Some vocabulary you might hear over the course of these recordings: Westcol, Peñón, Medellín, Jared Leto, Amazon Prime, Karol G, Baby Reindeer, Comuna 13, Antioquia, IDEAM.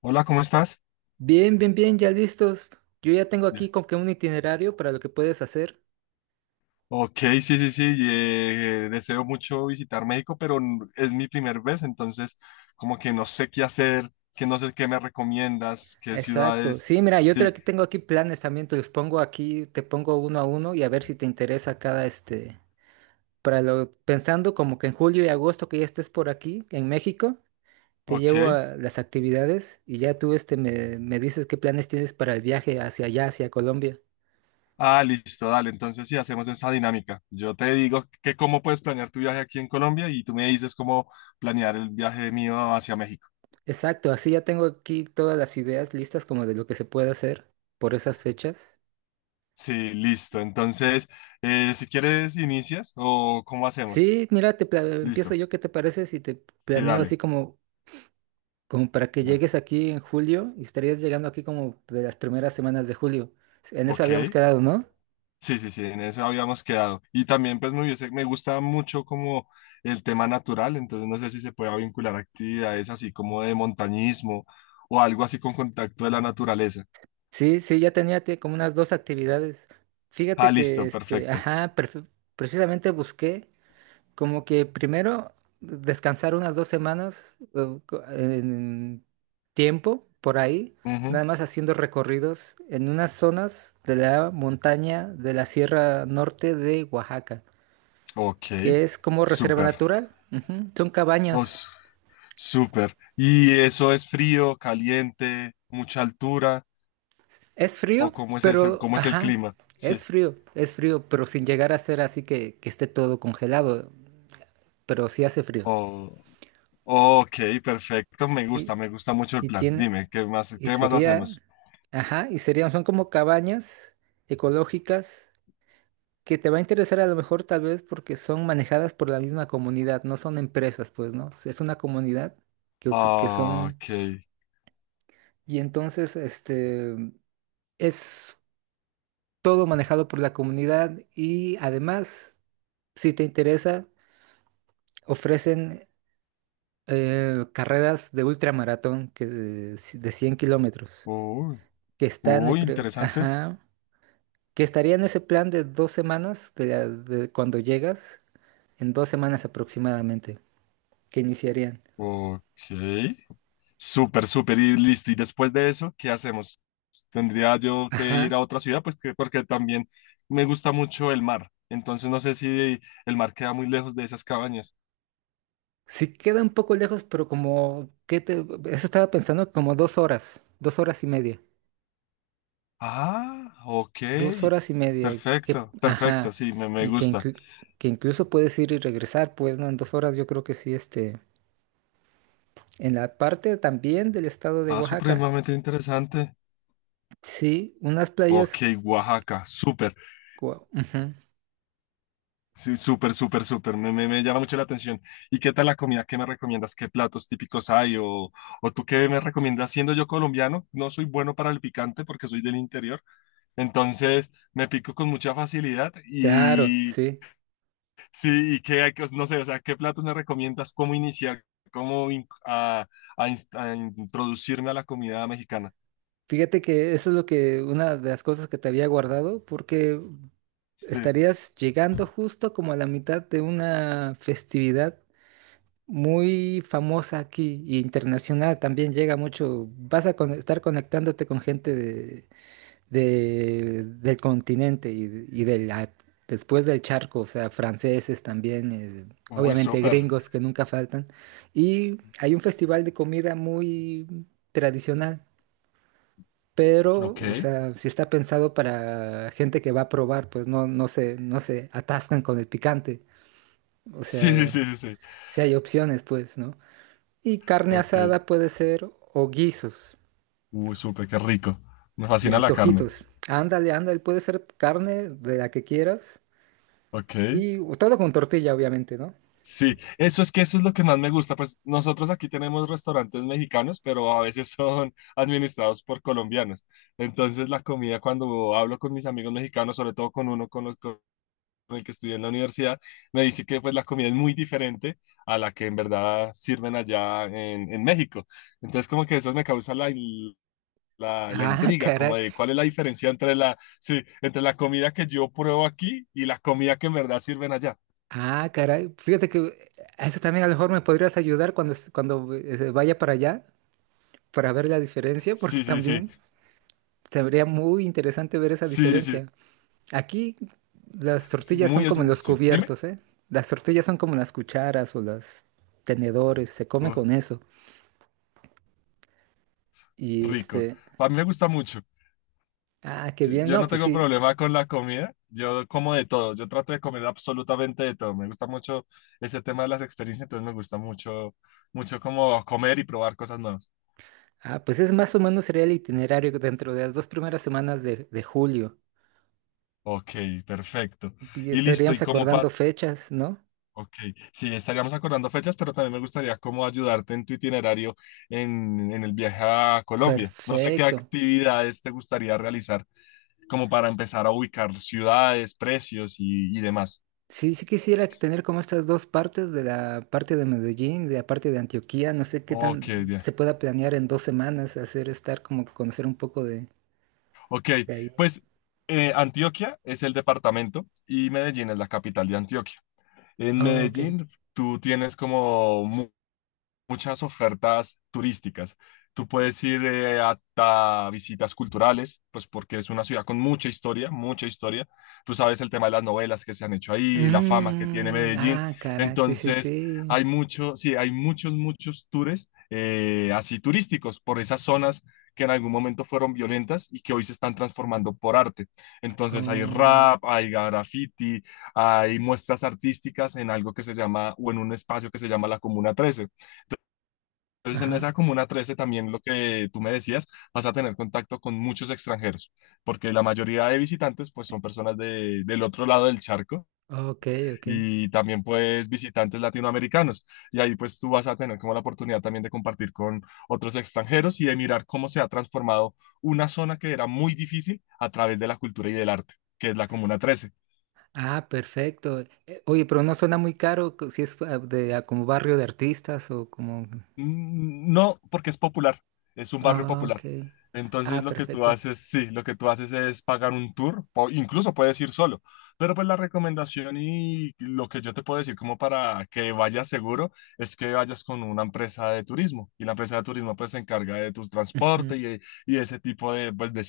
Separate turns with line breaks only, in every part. Hola, ¿cómo estás?
Bien, bien, bien, ya listos. Yo ya tengo
Bien.
aquí como que un itinerario para lo que puedes hacer.
Ok, sí, sí, sí, deseo mucho visitar México, pero es mi primer vez, entonces como que no sé qué hacer, que no sé qué me recomiendas, qué
Exacto.
ciudades,
Sí, mira,
sí,
aquí tengo aquí planes también, te los pongo aquí, te pongo uno a uno y a ver si te interesa cada este, pensando como que en julio y agosto que ya estés por aquí, en México, te llevo
ok.
a las actividades y ya tú me dices qué planes tienes para el viaje hacia allá, hacia Colombia.
Ah, listo, dale, entonces sí, hacemos esa dinámica. Yo te digo que cómo puedes planear tu viaje aquí en Colombia y tú me dices cómo planear el viaje mío hacia México.
Exacto, así ya tengo aquí todas las ideas listas como de lo que se puede hacer por esas fechas.
Sí, listo, entonces, si quieres inicias o cómo hacemos.
Sí, mira, empiezo
Listo,
yo. ¿Qué te parece si te
sí,
planeo así
dale.
como para que
Da-
llegues aquí en julio y estarías llegando aquí como de las primeras semanas de julio? En eso habíamos
Ok.
quedado, ¿no?
Sí, sí, sí, en eso habíamos quedado. Y también pues me gusta mucho como el tema natural, entonces no sé si se pueda vincular actividades así como de montañismo o algo así con contacto de la naturaleza.
Sí, sí, ya tenía como unas 2 actividades. Fíjate
Ah,
que,
listo, perfecto.
ajá, precisamente busqué. Como que primero descansar unas 2 semanas en tiempo por ahí,
Ujú,
nada más haciendo recorridos en unas zonas de la montaña de la Sierra Norte de Oaxaca,
ok,
que es como reserva
súper.
natural. Ujú, son
Oh,
cabañas.
s- Súper. ¿Y eso es frío, caliente, mucha altura
Es frío,
o cómo es eso,
pero,
cómo es el
ajá,
clima? Sí.
es frío, pero sin llegar a ser así que esté todo congelado, pero sí hace frío.
Oh, ok, perfecto,
Y,
me gusta mucho el
y
plan.
tiene.
Dime,
Y
qué más
sería,
hacemos?
ajá, y serían, son como cabañas ecológicas que te va a interesar a lo mejor tal vez porque son manejadas por la misma comunidad, no son empresas, pues, ¿no? Es una comunidad que
Ah,
son,
ok.
y entonces, es todo manejado por la comunidad y además, si te interesa, ofrecen carreras de ultramaratón que de 100 km kilómetros,
Uy,
que están,
uy, interesante.
ajá, que estaría en ese plan de 2 semanas, de cuando llegas, en 2 semanas aproximadamente, que iniciarían.
Ok. Súper, súper y listo. Y después de eso, ¿qué hacemos? Tendría yo que ir a
Ajá.
otra ciudad, pues que, porque también me gusta mucho el mar. Entonces no sé si el mar queda muy lejos de esas cabañas.
Sí queda un poco lejos, pero como, ¿qué te? Eso estaba pensando, como 2 horas, dos horas y media,
Ah, ok.
dos horas y media, que,
Perfecto, perfecto.
ajá,
Sí, me
y que,
gusta.
inclu- que incluso puedes ir y regresar, pues, ¿no? En 2 horas yo creo que sí, en la parte también del estado de
Ah,
Oaxaca.
supremamente interesante.
Sí, unas playas.
Ok, Oaxaca. Súper.
Ujú.
Sí, súper, súper, súper. Me llama mucho la atención. ¿Y qué tal la comida? ¿Qué me recomiendas? ¿Qué platos típicos hay? O tú qué me recomiendas? Siendo yo colombiano, no soy bueno para el picante porque soy del interior. Entonces me pico con mucha facilidad
Claro,
y
sí.
sí, y qué hay que, no sé, o sea, ¿qué platos me recomiendas? ¿Cómo iniciar? ¿Cómo in- a inst- a introducirme a la comida mexicana?
Fíjate que eso es lo que, una de las cosas que te había guardado, porque
Sí.
estarías llegando justo como a la mitad de una festividad muy famosa aquí y internacional. También llega mucho, vas a estar conectándote con gente de, del continente y después del charco, o sea, franceses también,
Uy,
obviamente
súper.
gringos que nunca faltan. Y hay un festival de comida muy tradicional pero, o
Ok.
sea, si está pensado para gente que va a probar, pues no, no se atascan con el picante. O
Sí, sí,
sea,
sí, sí, sí.
si hay opciones, pues, ¿no? Y carne
Ok.
asada puede ser o guisos
Uy, súper, qué rico. Me
y
fascina la carne.
antojitos. Ándale, ándale, puede ser carne de la que quieras
Ok,
y todo con tortilla, obviamente, ¿no?
sí, eso es que eso es lo que más me gusta, pues nosotros aquí tenemos restaurantes mexicanos, pero a veces son administrados por colombianos. Entonces la comida cuando hablo con mis amigos mexicanos, sobre todo con uno con los con el que estudié en la universidad, me dice que pues la comida es muy diferente a la que en verdad sirven en México. Entonces como que eso me causa la
Ah,
intriga, como
caray.
de cuál es la diferencia entre entre la comida que yo pruebo aquí y la comida que en verdad sirven allá.
Ah, caray. Fíjate que a eso también a lo mejor me podrías ayudar cuando vaya para allá para ver la diferencia, porque
Sí, sí, sí.
también. Sería muy interesante ver esa
Sí, sí,
diferencia. Aquí las
sí,
tortillas son como los
sí, dime,
cubiertos, ¿eh? Las tortillas son como las cucharas o los tenedores, se come
oh,
con eso. Y
rico. A mí me gusta mucho.
ah, qué
Yo
bien,
yo
no,
no
pues
tengo
sí.
problema con la comida, yo como de todo, yo trato de comer absolutamente de todo. Me gusta mucho ese tema de las experiencias, entonces me gusta mucho, mucho como comer y probar cosas nuevas.
Ah, pues es más o menos sería el itinerario dentro de las 2 primeras semanas de julio.
Ok, perfecto.
Y
Y listo,
estaríamos
y como para...
acordando fechas, ¿no?
Ok, sí, estaríamos acordando fechas, pero también me gustaría cómo ayudarte en tu itinerario en el viaje a Colombia. No sé qué
Perfecto.
actividades te gustaría realizar como para empezar a ubicar ciudades, precios y demás.
Sí, sí quisiera tener como estas 2 partes de la parte de Medellín, de la parte de Antioquía. No sé qué
Ok,
tan
bien.
se pueda planear en 2 semanas hacer estar como conocer un poco de,
Ok,
de ahí.
pues, Antioquia es el departamento y Medellín es la capital de Antioquia. En
Oh, ok.
Medellín tú tienes como muchas ofertas turísticas. Tú puedes ir hasta visitas culturales, pues porque es una ciudad con mucha historia, mucha historia. Tú sabes el tema de las novelas que se han hecho ahí, la fama que tiene
Mm,
Medellín.
ah, cara, sí, sí,
Entonces,
sí.
hay mucho, sí, hay muchos, muchos tours así turísticos por esas zonas que en algún momento fueron violentas y que hoy se están transformando por arte. Entonces hay
Oh,
rap, hay graffiti, hay muestras artísticas en algo que se llama, o en un espacio que se llama la Comuna 13. Entonces, en
ajá.
esa Comuna 13 también lo que tú me decías, vas a tener contacto con muchos extranjeros, porque la mayoría de visitantes pues son personas del otro lado del charco
Ok, ok.
y también pues visitantes latinoamericanos. Y ahí pues tú vas a tener como la oportunidad también de compartir con otros extranjeros y de mirar cómo se ha transformado una zona que era muy difícil a través de la cultura y del arte, que es la Comuna 13.
Ah, perfecto. Oye, pero no suena muy caro si es de como barrio de artistas o como.
Mm, no, porque es popular, es un barrio
Ah, ok.
popular. Entonces
Ah,
lo que tú
perfecto.
haces, sí, lo que tú haces es pagar un tour, o incluso puedes ir solo, pero pues la recomendación y lo que yo te puedo decir como para que vayas seguro es que vayas con una empresa de turismo y la empresa de turismo pues se encarga de tus
Ujú.
transportes y ese tipo de, pues, de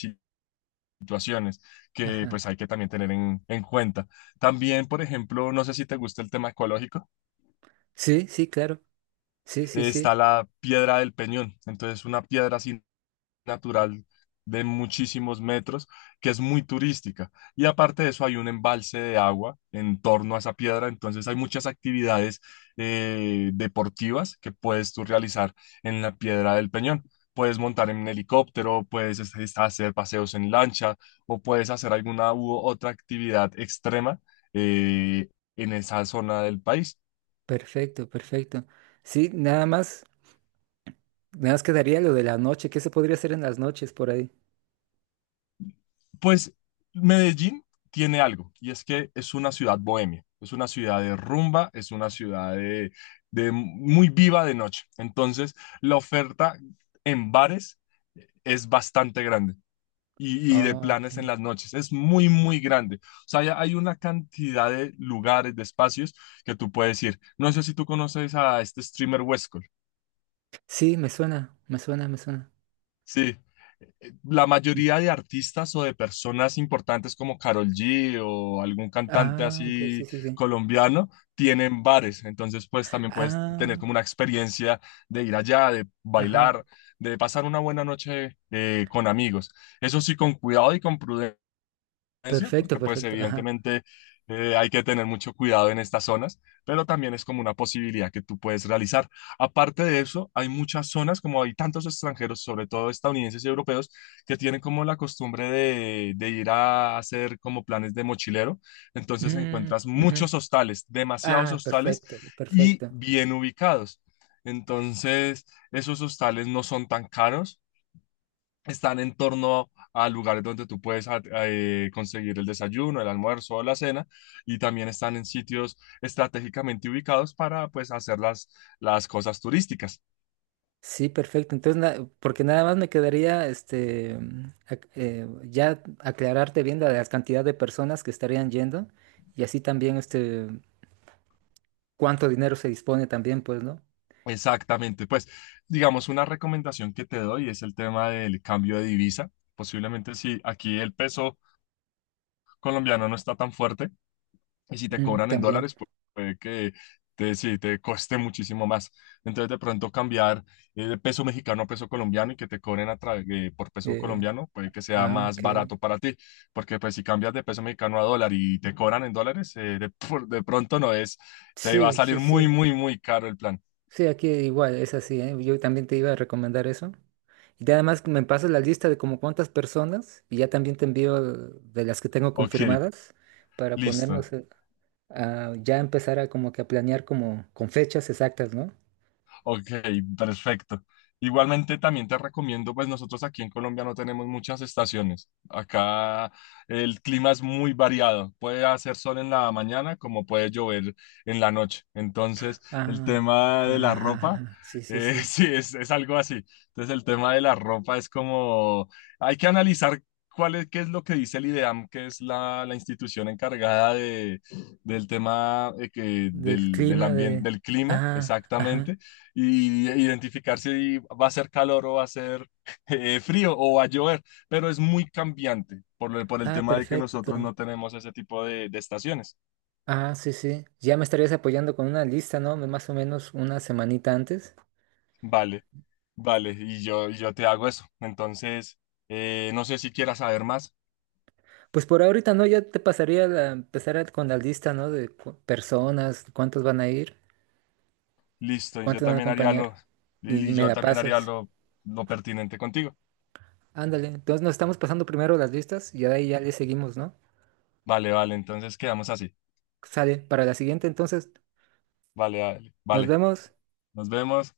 situaciones que pues
Ajá.
hay que también tener en cuenta. También, por ejemplo, no sé si te gusta el tema ecológico,
Sí, sí, claro. Sí, sí,
está
sí.
la piedra del Peñón, entonces una piedra así natural de muchísimos metros, que es muy turística. Y aparte de eso, hay un embalse de agua en torno a esa piedra, entonces hay muchas actividades deportivas que puedes tú realizar en la piedra del Peñón. Puedes montar en un helicóptero, puedes hacer paseos en lancha o puedes hacer alguna u otra actividad extrema eh, en esa zona del país.
Perfecto, perfecto. Sí, nada más, nada más quedaría lo de la noche. ¿Qué se podría hacer en las noches por ahí?
Pues Medellín tiene algo, y es que es una ciudad bohemia, es una ciudad de rumba, es una ciudad de muy viva de noche. Entonces, la oferta en bares es bastante grande y de
Ah,
planes en
ok.
las noches. Es muy, muy grande. O sea, ya hay una cantidad de lugares, de espacios que tú puedes ir. No sé si tú conoces a este streamer Westcol.
Sí, me suena, me suena, me suena.
Sí. La
Mm.
mayoría de artistas o de personas importantes como Karol G o algún cantante
Ah, ok,
así
sí, sí, sí.
colombiano tienen bares, entonces pues también puedes tener
Ah,
como una experiencia de ir allá, de
ajá.
bailar, de pasar una buena noche con amigos. Eso sí, con cuidado y con prudencia violencia,
Perfecto,
porque pues
perfecto, ajá.
evidentemente, hay que tener mucho cuidado en estas zonas, pero también es como una posibilidad que tú puedes realizar. Aparte de eso, hay muchas zonas, como hay tantos extranjeros, sobre todo estadounidenses y europeos, que tienen como la costumbre de ir a hacer como planes de mochilero, entonces
Mm,
encuentras
ujú.
muchos hostales, demasiados
Ah,
hostales
perfecto,
y
perfecto.
bien ubicados. Entonces, esos hostales no son tan caros, están en torno a lugares donde tú puedes conseguir el desayuno, el almuerzo o la cena, y también están en sitios estratégicamente ubicados para pues hacer las cosas turísticas.
Sí, perfecto. Entonces, porque nada más me quedaría, ya aclararte bien la cantidad de personas que estarían yendo y así también, cuánto dinero se dispone también, pues, ¿no?
Exactamente, pues digamos una recomendación que te doy es el tema del cambio de divisa. Posiblemente si aquí el peso colombiano no está tan fuerte, y si te
Mm,
cobran en
también.
dólares, puede que te, sí, te cueste muchísimo más. Entonces, de pronto cambiar de peso mexicano a peso colombiano y que te cobren a por peso
eh,
colombiano, puede que sea más
ok.
barato para ti. Porque pues si cambias de peso mexicano a dólar y te cobran en dólares, de pronto no es, te va a
Sí, sí,
salir muy,
sí.
muy, muy caro el plan.
Sí, aquí igual, es así, ¿eh? Yo también te iba a recomendar eso. Además me pasas la lista de como cuántas personas y ya también te envío de las que tengo
Ok,
confirmadas para
listo.
ponernos ya empezar a como que a planear como con fechas exactas, ¿no?
Ok, perfecto. Igualmente también te recomiendo, pues nosotros aquí en Colombia no tenemos muchas estaciones. Acá el clima es muy variado. Puede hacer sol en la mañana como puede llover en la noche. Entonces, el
Ah, ajá,
tema de la
ajá,
ropa,
ajá, sí, sí, sí.
sí, es algo así. Entonces, el tema de la ropa es como, hay que analizar cuál es, qué es lo que dice el IDEAM, que es la, la institución encargada de, del tema,
Del
del, del
clima de.
ambiente, del clima,
Ajá, ajá.
exactamente y identificar si va a ser calor o va a ser frío o va a llover, pero es muy cambiante por, por el
Ah,
tema de que
perfecto.
nosotros no tenemos ese tipo de estaciones.
Ah, sí, sí. Ya me estarías apoyando con una lista, ¿no? Más o menos una semanita antes.
Vale, vale, y yo te hago eso. Entonces, no sé si quieras saber más.
Pues por ahorita, ¿no? Ya te pasaría con la lista, ¿no? De personas, cuántos van a ir,
Listo,
cuántos van a acompañar. Y
y
me
yo
la
también haría
pasas.
lo pertinente contigo.
Ándale. Entonces nos estamos pasando primero las listas y de ahí ya le seguimos, ¿no?
Vale, vale, entonces quedamos así.
Sale. Para la siguiente, entonces,
Vale, vale,
nos
vale.
vemos.
Nos vemos.